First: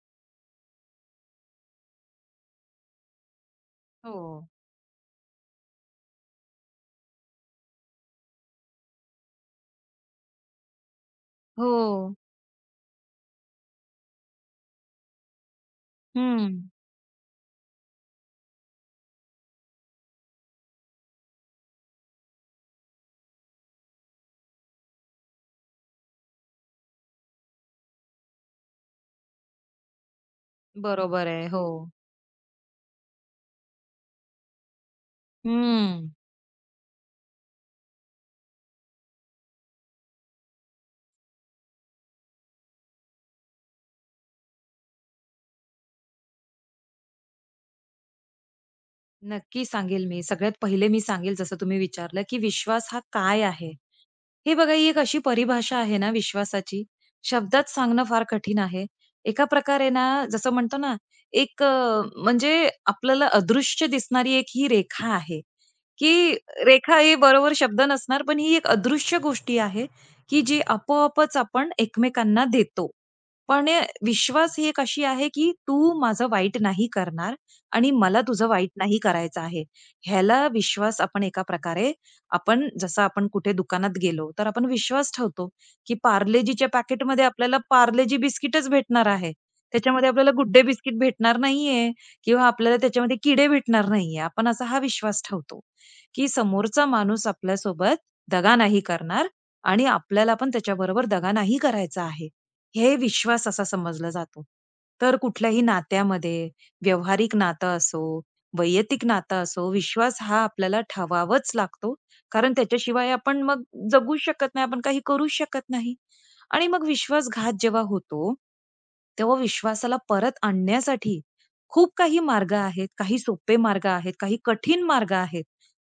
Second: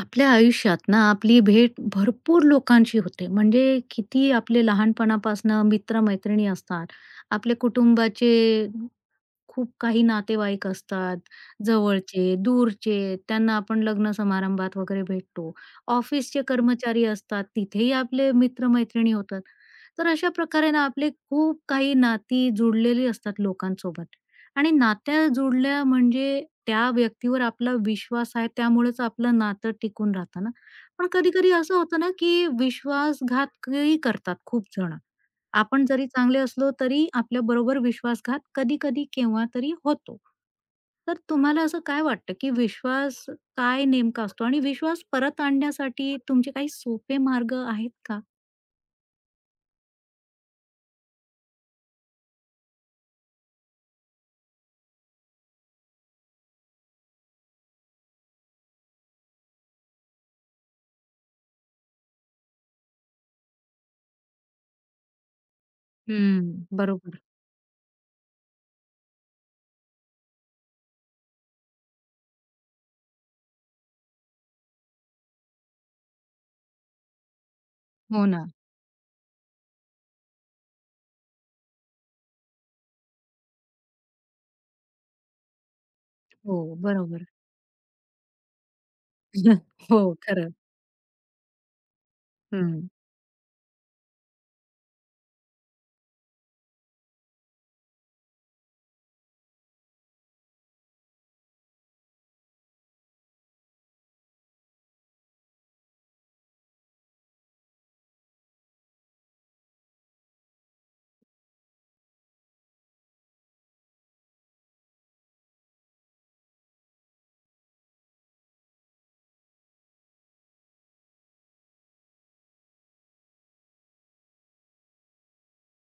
आपल्या आयुष्यात ना आपली भेट भरपूर लोकांशी होते म्हणजे हो, किती आपले लहानपणापासनं मित्रमैत्रिणी असतात. आपले कुटुंबाचे खूप काही नातेवाईक असतात, हो. जवळचे, दूरचे, त्यांना आपण लग्न समारंभात वगैरे भेटतो. ऑफिसचे हं. कर्मचारी असतात, तिथेही आपले मित्र-मैत्रिणी होतात. तर अशा प्रकारे ना आपले खूप काही नाती जुडलेली असतात लोकांसोबत आणि नात्या जुडल्या म्हणजे त्या व्यक्तीवर आपला विश्वास आहे त्यामुळेच आपलं नातं टिकून राहतं ना. पण बरोबर आहे. कधी-कधी हो. असं होतं ना, की विश्वासघातही करतात खूप जण. आपण जरी हं. चांगले असलो तरी आपल्याबरोबर विश्वासघात कधी-कधी केव्हा तरी होतो. तर तुम्हाला असं काय वाटतं, की विश्वास काय नेमका असतो आणि विश्वास परत आणण्यासाठी तुमचे काही सोपे मार्ग आहेत का? नक्की सांगेल मी. सगळ्यात पहिले मी सांगेल जसं तुम्ही विचारलं, की विश्वास हा काय आहे? हे बघा ही एक अशी परिभाषा आहे ना विश्वासाची, शब्दात सांगणं फार कठीण आहे. एका प्रकारे ना जसं म्हणतो ना, एक म्हणजे आपल्याला अदृश्य दिसणारी एक ही रेखा आहे. की हं. रेखा हे बरोबर. बरोबर शब्द नसणार, पण ही एक अदृश्य गोष्टी आहे, की जी आपोआपच आपण एकमेकांना देतो. पण विश्वास ही एक अशी आहे, की तू माझं वाईट नाही करणार आणि मला हो ना. तुझं वाईट नाही करायचं आहे. ह्याला विश्वास आपण एका प्रकारे आपण जसं आपण कुठे दुकानात गेलो, तर आपण विश्वास ठेवतो, की हो, पार्लेजीच्या पॅकेटमध्ये बरोबर. आपल्याला पार्लेजी बिस्किटच भेटणार आहे. हो, त्याच्यामध्ये आपल्याला गुड खरं. डे बिस्किट भेटणार नाहीये किंवा आपल्याला हं. त्याच्यामध्ये किडे भेटणार नाहीये. आपण असा हा विश्वास ठेवतो. की समोरचा माणूस आपल्यासोबत दगा नाही करणार आणि आपल्याला पण त्याच्याबरोबर दगा नाही करायचा आहे. हे विश्वास असा समजला जातो. तर कुठल्याही नात्यामध्ये व्यावहारिक नातं असो, वैयक्तिक नातं असो, विश्वास हा आपल्याला ठेवावाच लागतो. कारण त्याच्याशिवाय आपण मग जगू शकत नाही, आपण काही करू शकत नाही. आणि मग विश्वासघात जेव्हा होतो, तेव्हा विश्वासाला परत आणण्यासाठी खूप काही मार्ग आहेत. काही सोपे मार्ग आहेत, काही कठीण मार्ग आहेत.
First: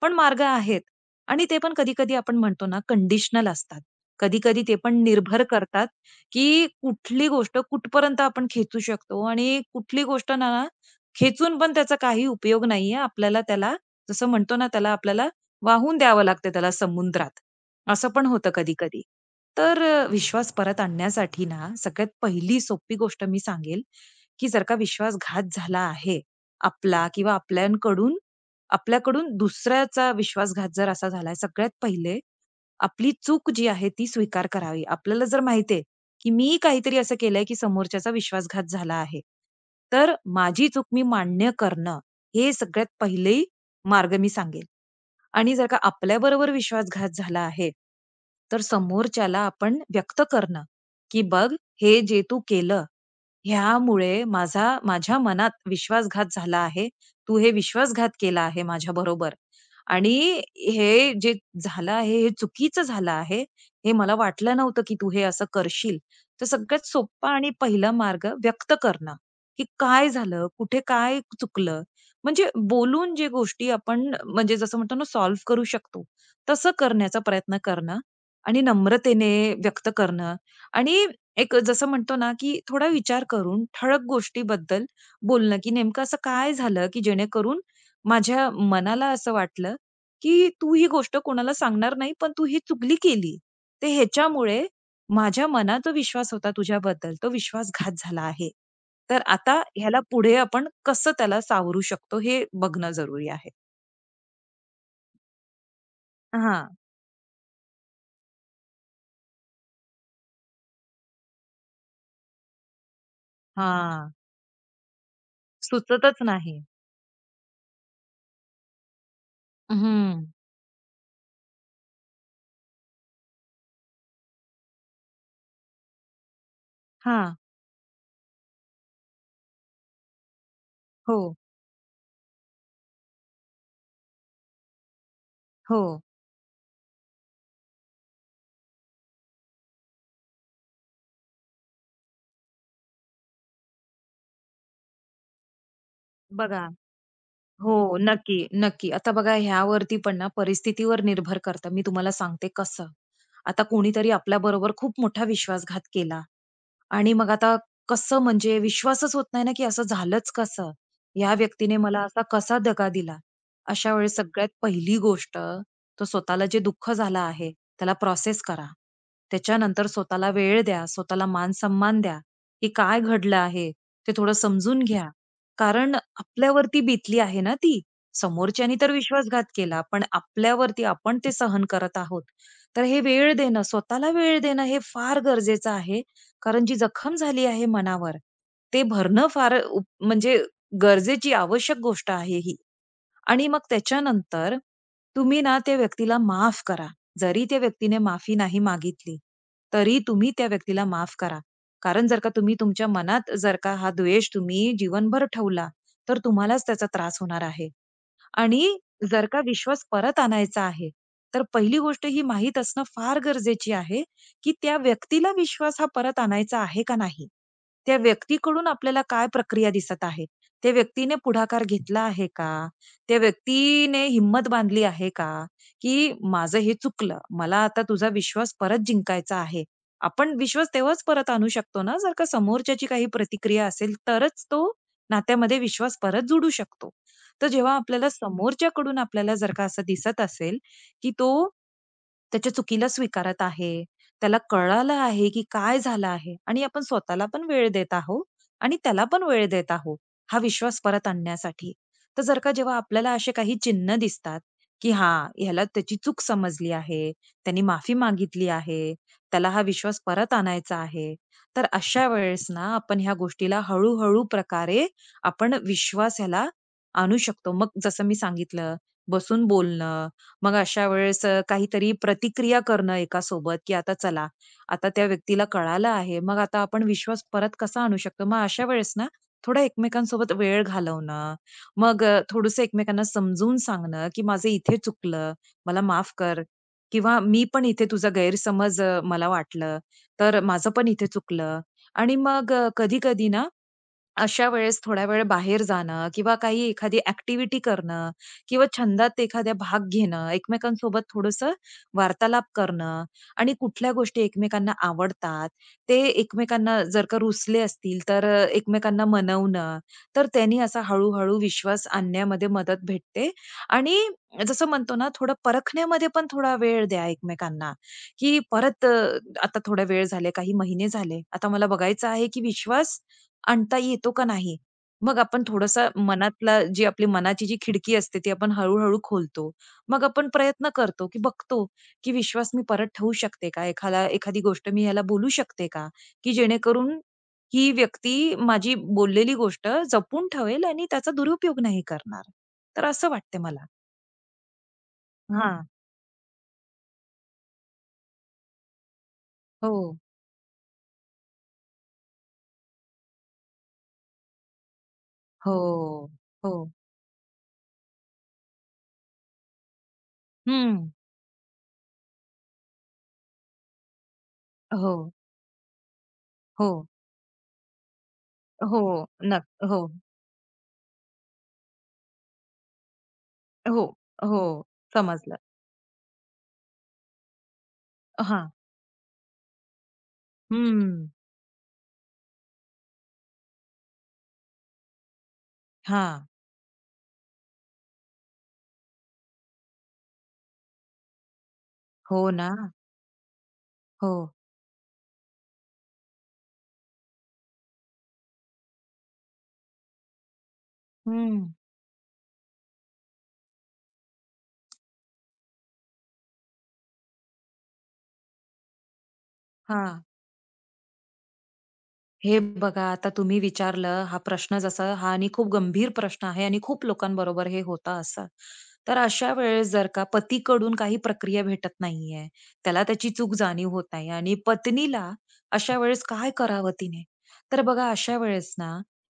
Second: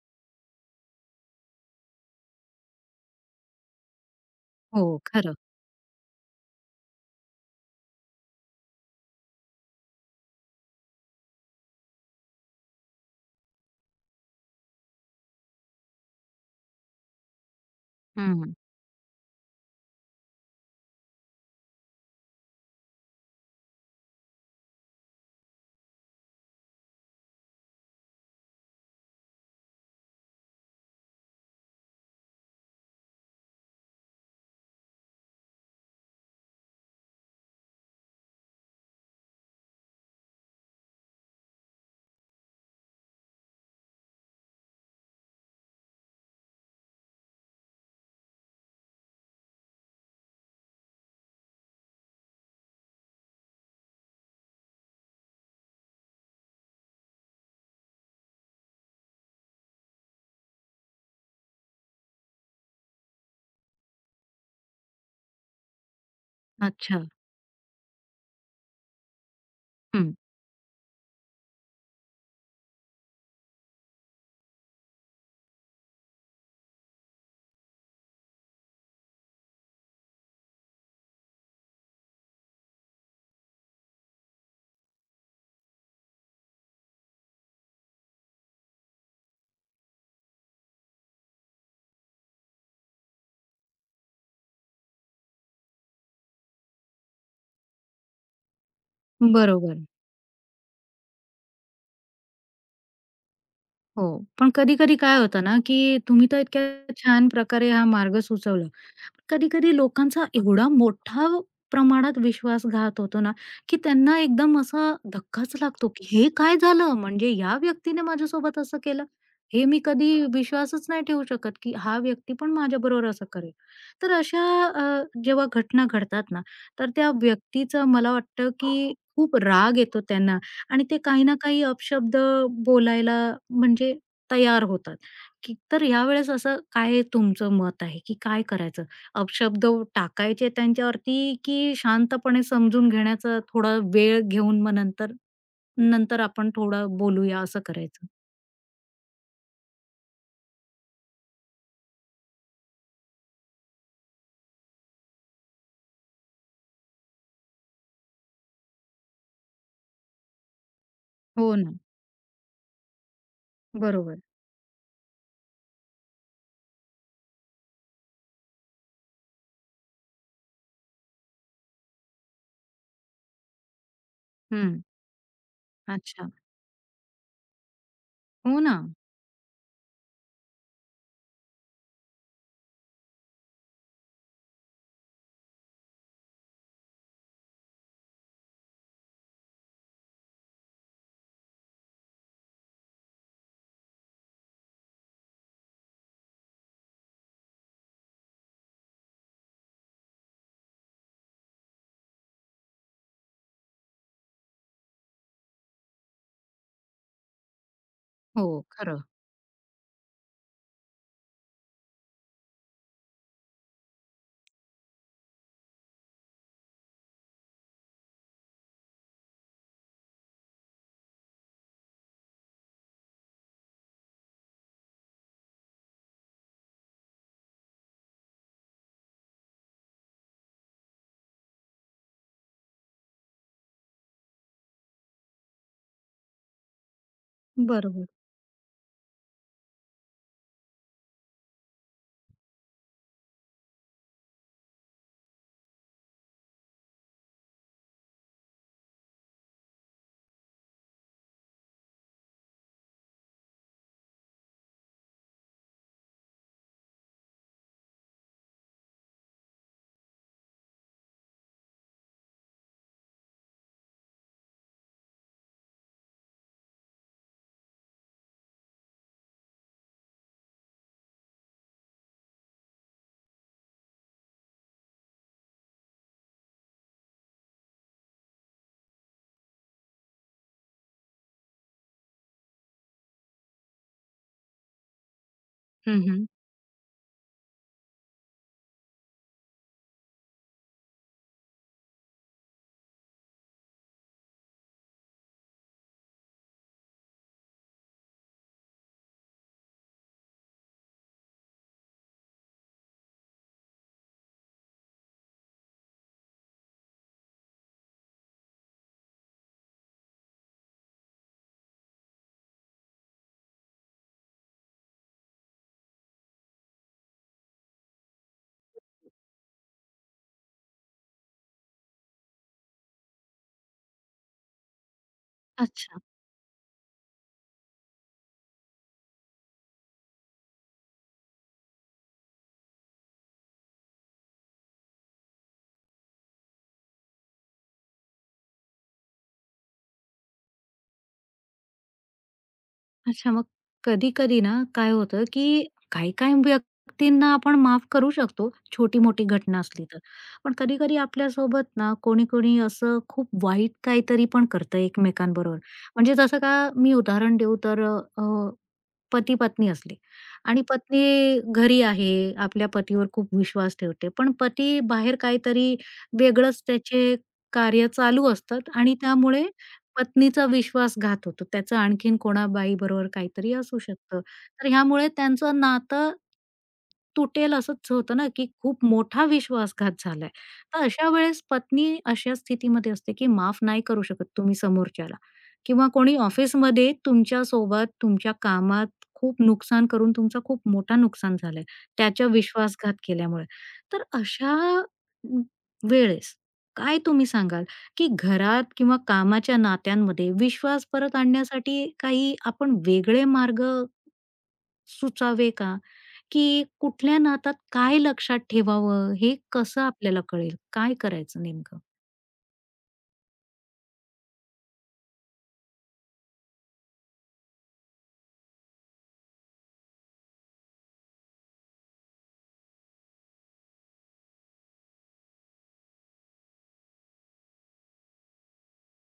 पण मार्ग आहेत आणि ते पण कधी-कधी आपण म्हणतो ना कंडिशनल असतात. कधी-कधी ते हो, पण खरं. निर्भर करतात, की कुठली गोष्ट कुठपर्यंत आपण खेचू शकतो आणि कुठली गोष्ट ना ना खेचून पण त्याचा काही उपयोग नाहीये. आपल्याला त्याला जसं म्हणतो ना त्याला आपल्याला वाहून द्यावं लागतं त्याला समुद्रात. असं पण होतं हं. कधी-कधी. तर विश्वास परत आणण्यासाठी ना सगळ्यात पहिली सोपी गोष्ट मी सांगेल, की जर का विश्वासघात झाला आहे आपला किंवा आपल्याकडून आपल्याकडून दुसऱ्याचा विश्वासघात जर असा झालाय, सगळ्यात पहिले आपली चूक जी आहे ती स्वीकार करावी. आपल्याला जर माहिती आहे, की मी काहीतरी असं केलंय, की समोरच्याचा विश्वासघात झाला आहे. तर माझी चूक मी मान्य करणं, हे सगळ्यात पहिले मार्ग मी सांगेल. आणि जर का आपल्याबरोबर विश्वासघात झाला आहे, तर समोरच्याला आपण व्यक्त करणं, की "बघ, हे जे तू केलं, ह्यामुळे माझ्या मनात विश्वासघात झाला आहे. तू हे विश्वासघात केला आहे माझ्याबरोबर आणि हे जे झालं आहे, हे चुकीचं झालं आहे. हे मला वाटलं नव्हतं, की तू हे असं करशील. तर सगळ्यात अच्छा. सोपा आणि पहिला मार्ग व्यक्त करणं, की काय हं. झालं? कुठे काय चुकलं? म्हणजे बोलून जे गोष्टी आपण म्हणजे जसं म्हणतो ना सॉल्व्ह करू शकतो, तसं करण्याचा प्रयत्न करणं आणि नम्रतेने व्यक्त करणं आणि एक जसं म्हणतो ना, की थोडा विचार करून ठळक गोष्टीबद्दल बोलणं, की नेमकं असं काय झालं, की जेणेकरून माझ्या मनाला असं वाटलं, की तू ही गोष्ट कोणाला सांगणार नाही, पण तू ही चुगली केली. तर ह्याच्यामुळे माझ्या मनात जो विश्वास होता तुझ्याबद्दल, तो विश्वासघात झाला आहे. तर आता बरोबर. ह्याला पुढे आपण कसं त्याला सावरू शकतो, हे बघणं जरुरी आहे. हो. पण कधी-कधी काय होतं ना, की तुम्ही तर हां, इतक्या छान प्रकारे हा मार्ग सुचवला. कधी-कधी लोकांचा एवढा मोठा प्रमाणात विश्वासघात होतो ना, की हां. त्यांना एकदम असा धक्काच लागतो, की सुचतच हे काय नाही. झालं? म्हणजे या व्यक्तीने माझ्यासोबत असं केलं. हे मी कधी हं. विश्वासच नाही ठेवू शकत, की हा व्यक्ती पण माझ्याबरोबर असं करेल. तर अशा जेव्हा घटना घडतात ना, तर त्या हां. व्यक्तीचं मला वाटतं, की खूप राग येतो त्यांना आणि ते हो, काही ना काही अपशब्द बोलायला म्हणजे तयार होतात. की हो. तर यावेळेस असं काय तुमचं मत आहे, की काय करायचं? अपशब्द टाकायचे त्यांच्यावरती की शांतपणे समजून घेण्याचा थोडा वेळ घेऊन मग नंतर नंतर आपण बघा थोडं बोलूया असं हो, करायचं? नक्की, नक्की. आता बघा ह्यावरती पण ना परिस्थितीवर निर्भर करतं. मी तुम्हाला सांगते कसं. आता कोणीतरी आपल्याबरोबर खूप मोठा विश्वासघात केला आणि मग आता कसं म्हणजे विश्वासच होत नाही ना, की असं झालंच कसं? या हो ना. व्यक्तीने मला असा कसा दगा दिला? अशा वेळेस बरोबर. सगळ्यात पहिली गोष्ट तो स्वतःला जे दुःख झालं आहे, त्याला प्रोसेस करा. त्याच्यानंतर स्वतःला वेळ द्या, स्वतःला मान-सन्मान द्या, की काय घडलं आहे ते थोडं हं. समजून घ्या. कारण अच्छा. आपल्यावरती बितली आहे ना ती. हो समोरच्यानी ना. तर विश्वासघात केला, पण आपल्यावरती आपण ते सहन करत आहोत. तर हे वेळ देणं, स्वतःला वेळ देणं हे फार गरजेचं आहे कारण जी जखम झाली आहे मनावर, ते भरणं फार उप म्हणजे गरजेची आवश्यक गोष्ट आहे ही. आणि मग त्याच्यानंतर तुम्ही ना त्या व्यक्तीला माफ करा. जरी त्या व्यक्तीने माफी नाही मागितली, तरी तुम्ही त्या व्यक्तीला माफ करा. कारण जर का तुम्ही तुमच्या मनात जर का हा द्वेष तुम्ही जीवनभर ठेवला, तर तुम्हालाच त्याचा त्रास होणार आहे. हो, आणि खरं. जर का विश्वास परत आणायचा आहे, तर पहिली गोष्ट ही माहीत असणं फार गरजेची आहे, की त्या व्यक्तीला विश्वास हा परत आणायचा आहे का नाही? त्या व्यक्तीकडून आपल्याला काय प्रक्रिया दिसत आहे? त्या व्यक्तीने पुढाकार घेतला आहे का? त्या व्यक्तीने हिंमत बांधली आहे का? की माझं हे चुकलं. मला आता तुझा विश्वास परत जिंकायचा आहे. आपण विश्वास तेव्हाच परत आणू शकतो ना, जर का समोरच्याची काही प्रतिक्रिया असेल, तरच तो नात्यामध्ये विश्वास परत जुडू शकतो. तर जेव्हा बरोबर. आपल्याला समोरच्याकडून आपल्याला जर का असं दिसत असेल, की तो त्याच्या चुकीला स्वीकारत आहे, त्याला कळालं आहे, की काय झालं आहे आणि आपण स्वतःला पण वेळ देत आहोत आणि त्याला पण वेळ देत आहोत, हा विश्वास परत आणण्यासाठी. तर जर का जेव्हा आपल्याला असे काही चिन्ह दिसतात, की हां, ह्याला त्याची चूक समजली आहे, त्याने माफी मागितली आहे, त्याला हा विश्वास परत आणायचा आहे. तर अशा वेळेस ना आपण ह्या गोष्टीला हळू प्रकारे आपण विश्वास ह्याला आणू शकतो. मग जसं मी सांगितलं, बसून बोलणं, मग अशा वेळेस काहीतरी प्रतिक्रिया करणं एका सोबत की आता चला, आता त्या व्यक्तीला कळालं आहे, मग आता आपण विश्वास परत कसा आणू शकतो? मग अशा वेळेस ना, थोडा एकमेकांसोबत वेळ घालवणं, मग थोडंसं एकमेकांना समजून सांगणं, की माझं इथे चुकलं, मला हं, माफ हं. कर किंवा मी पण इथे तुझा गैरसमज मला वाटलं, तर माझं पण इथे चुकलं आणि मग कधी-कधी ना अशा वेळेस थोड्या वेळ बाहेर जाणं किंवा काही एखादी ॲक्टिव्हिटी करणं किंवा छंदात एखाद्या भाग घेणं, एकमेकांसोबत थोडंसं वार्तालाप करणं आणि कुठल्या गोष्टी एकमेकांना आवडतात, ते एकमेकांना जर का रुचले असतील, तर एकमेकांना मनवणं. तर त्यांनी असा हळू विश्वास आणण्यामध्ये मदत भेटते आणि जसं म्हणतो ना, थोडं परखण्यामध्ये पण थोडा वेळ द्या एकमेकांना, की परत आता थोडा वेळ झाले, काही महिने झाले. आता मला बघायचं आहे, की विश्वास आणता येतो का नाही? मग आपण थोडासा अच्छा. मनातला जी आपली मनाची जी खिडकी असते ती आपण हळू-हळू खोलतो. मग आपण प्रयत्न करतो, की बघतो, की विश्वास मी परत ठेवू शकते का? एखादा एखादी गोष्ट मी ह्याला बोलू शकते का? की जेणेकरून ही व्यक्ती माझी बोललेली गोष्ट जपून ठेवेल आणि त्याचा दुरुपयोग नाही करणार. तर असं अच्छा, वाटते मग मला. कधी-कधी ना काय होतं, की हां. काही-काही व्यक्तींना आपण माफ करू शकतो, छोटी-मोठी घटना हो, असली तर. पण कधी-कधी आपल्यासोबत ना कोणी-कोणी असं खूप वाईट काहीतरी पण करतं एकमेकांबरोबर. हो, म्हणजे जसं का हो. मी उदाहरण देऊ तर पती-पत्नी असली आणि हं. पत्नी घरी आहे, आपल्या पतीवर खूप विश्वास ठेवते. पण पती हो, बाहेर काहीतरी वेगळंच हो, त्याचे कार्य चालू असतात हो. आणि त्यामुळे हो, पत्नीचा विश्वासघात होतो. त्याचं आणखीन कोणा बाईबरोबर काहीतरी असू हो, शकतं. हो. तर ह्यामुळे समजलं. त्यांचं नातं तुटेल असंच होतं ना, की हां. खूप मोठा विश्वासघात झालाय. तर हं. अशा वेळेस पत्नी अशा स्थितीमध्ये असते, की माफ नाही करू शकत तुम्ही समोरच्याला किंवा हा, कोणी ऑफिसमध्ये तुमच्यासोबत तुमच्या कामात खूप नुकसान करून तुमचं खूप मोठं नुकसान झालंय, हो त्याच्या ना. विश्वासघात केल्यामुळे. तर हो. अशा अ, वेळेस काय तुम्ही सांगाल, की घरात किंवा कामाच्या नात्यांमध्ये विश्वास परत हं. आणण्यासाठी काही आपण वेगळे मार्ग सुचावे का? की कुठल्या नात्यात काय लक्षात ठेवावं, हे कसं हा. आपल्याला कळेल? काय करायचं नेमकं? हे बघा, आता तुम्ही विचारलं हा प्रश्न जसा हा आणि खूप गंभीर प्रश्न आहे आणि खूप लोकांबरोबर हे होतं असं. तर अशा वेळेस जर का पतीकडून काही प्रक्रिया भेटत नाहीये, त्याला त्याची चूक जाणीव होत नाही आणि पत्नीला अशा वेळेस काय करावं तिने? तर बघा अशा वेळेस ना,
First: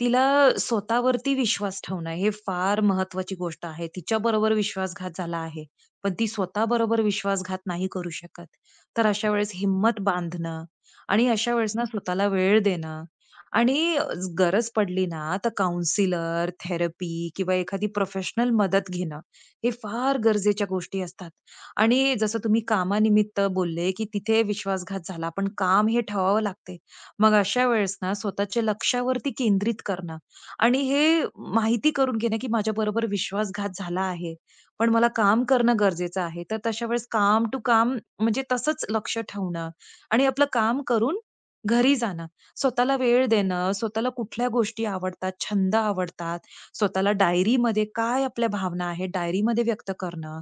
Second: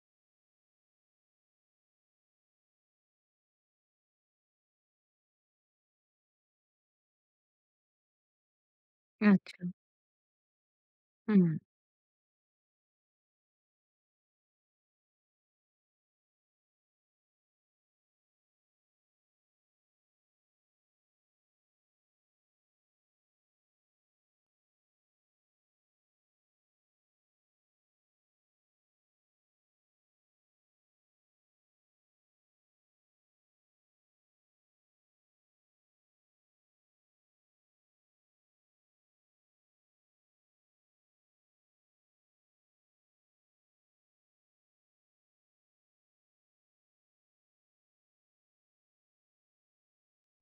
तिला स्वतःवरती विश्वास ठेवणं हे फार महत्वाची गोष्ट आहे. तिच्याबरोबर विश्वासघात झाला आहे, पण ती स्वतःबरोबर विश्वासघात नाही करू शकत. तर अशा वेळेस अच्छा. हिम्मत बांधणं आणि अशा हं. वेळेस ना स्वतःला वेळ देणं आणि गरज पडली ना तर काउन्सिलर, थेरपी किंवा एखादी प्रोफेशनल मदत घेणं, हे फार गरजेच्या गोष्टी असतात. आणि जसं तुम्ही कामानिमित्त बोलले, की तिथे विश्वासघात झाला, पण काम हे ठेवावं लागते. मग अशा वेळेस ना स्वतःच्या लक्ष्यावरती केंद्रित करणं आणि हे माहिती करून घेणं, की माझ्याबरोबर विश्वासघात झाला आहे, पण मला काम करणं गरजेचं आहे. तर तशा वेळेस काम टू काम म्हणजे तसंच लक्ष ठेवणं आणि आपलं काम करून घरी जाणं. स्वतःला वेळ देणं, स्वतःला कुठल्या गोष्टी आवडतात, छंद आवडतात, स्वतःला डायरीमध्ये काय आपल्या भावना आहेत डायरीमध्ये व्यक्त करणं.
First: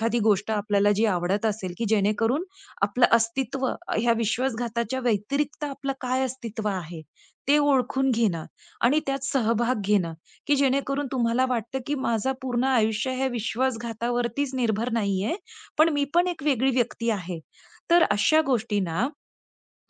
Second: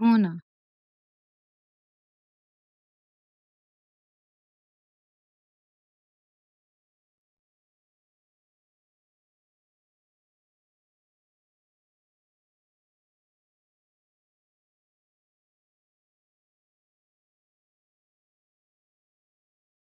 हो ना. गोष्ट आपल्याला जी आवडत असेल, की जेणेकरून आपलं अस्तित्व ह्या विश्वासघाताच्या व्यतिरिक्त आपलं काय अस्तित्व आहे, ते ओळखून घेणं आणि त्यात सहभाग घेणं, की जेणेकरून तुम्हाला वाटतं, की माझं पूर्ण आयुष्य हे विश्वासघातावरतीच निर्भर नाहीये, पण मी पण एक वेगळी व्यक्ती आहे. तर अशा गोष्टी ना,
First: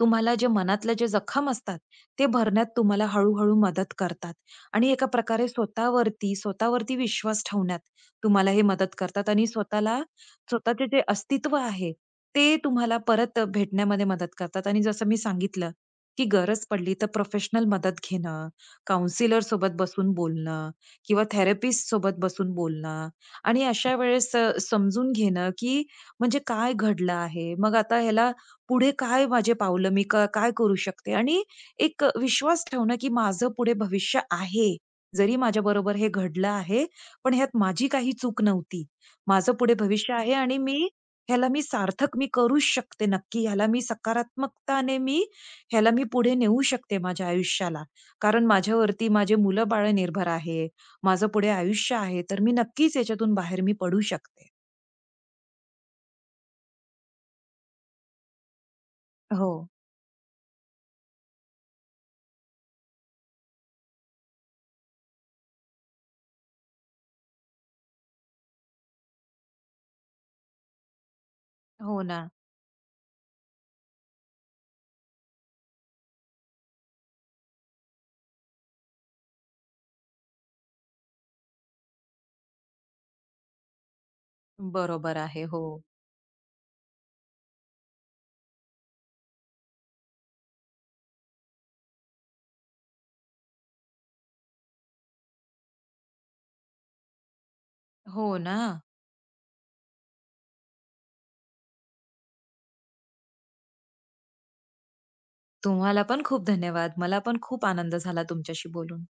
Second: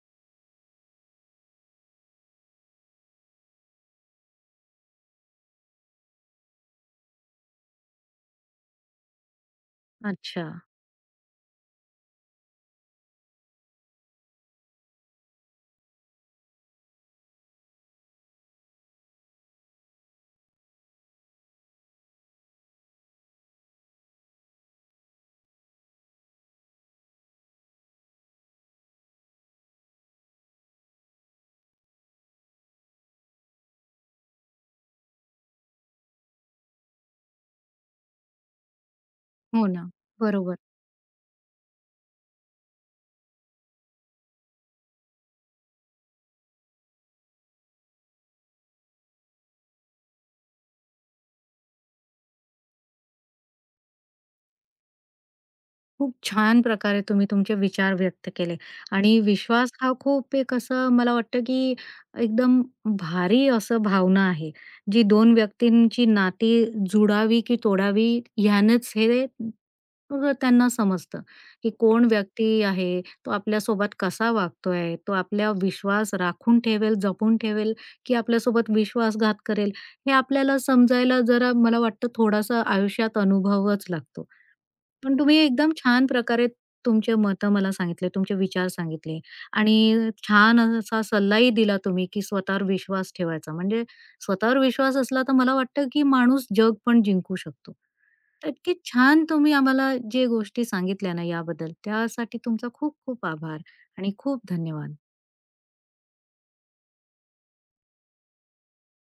तुम्हाला जे मनातल्या जे जखम असतात, ते भरण्यात तुम्हाला हळू-हळू मदत करतात आणि एका प्रकारे स्वतःवरती विश्वास ठेवण्यात तुम्हाला हे मदत करतात आणि स्वतःला अच्छा. स्वतःचे जे अस्तित्व आहे, ते तुम्हाला परत भेटण्यामध्ये मदत करतात आणि जसं मी सांगितलं, की गरज पडली तर प्रोफेशनल मदत घेणं, काउन्सिलर सोबत बसून बोलणं किंवा थेरपिस्ट सोबत बसून बोलणं आणि अशा वेळेस समजून घेणं, की म्हणजे काय घडलं आहे? मग आता ह्याला पुढे काय माझे पावलं मी काय करू शकते? आणि एक विश्वास ठेवणं, की माझं पुढे भविष्य आहे. जरी माझ्याबरोबर हे घडलं आहे, पण ह्यात माझी काही चूक नव्हती. माझं हो पुढे ना. भविष्य आहे बरोबर. आणि मी ह्याला मी सार्थक मी करूच शकते नक्की. ह्याला मी सकारात्मकताने मी ह्याला मी पुढे नेऊ शकते माझ्या आयुष्याला. कारण माझ्यावरती माझे मुलं-बाळं निर्भर आहे. माझं पुढे आयुष्य आहे. तर मी नक्कीच याच्यातून बाहेर मी पडू शकते. खूप छान प्रकारे तुम्ही तुमचे विचार व्यक्त केले आणि हो. विश्वास हा खूप एक असं मला वाटतं की एकदम भारी असं भावना आहे जी दोन व्यक्तींची नाती जुडावी की तोडावी ह्यानेच हे त्यांना समजतं की हो कोण ना. व्यक्ती आहे तो आपल्यासोबत कसा वागतोय तो आपल्या विश्वास राखून ठेवेल जपून ठेवेल की आपल्यासोबत विश्वासघात करेल हे आपल्याला समजायला जरा मला वाटतं थोडासा आयुष्यात अनुभवच लागतो. बरोबर पण तुम्ही आहे. हो. एकदम छान प्रकारे तुमचे मतं मला सांगितले, तुमचे विचार सांगितले आणि छान असा सल्लाही दिला तुम्ही, की स्वतःवर विश्वास ठेवायचा. म्हणजे स्वतःवर विश्वास असला तर मला वाटतं, की माणूस जग पण जिंकू शकतो. हो तर ना. इतकी छान तुम्ही आम्हाला जे गोष्टी सांगितल्या ना याबद्दल, त्यासाठी तुमचा खूप खूप आभार आणि खूप धन्यवाद. तुम्हाला पण खूप धन्यवाद. मला पण खूप आनंद झाला तुमच्याशी बोलून.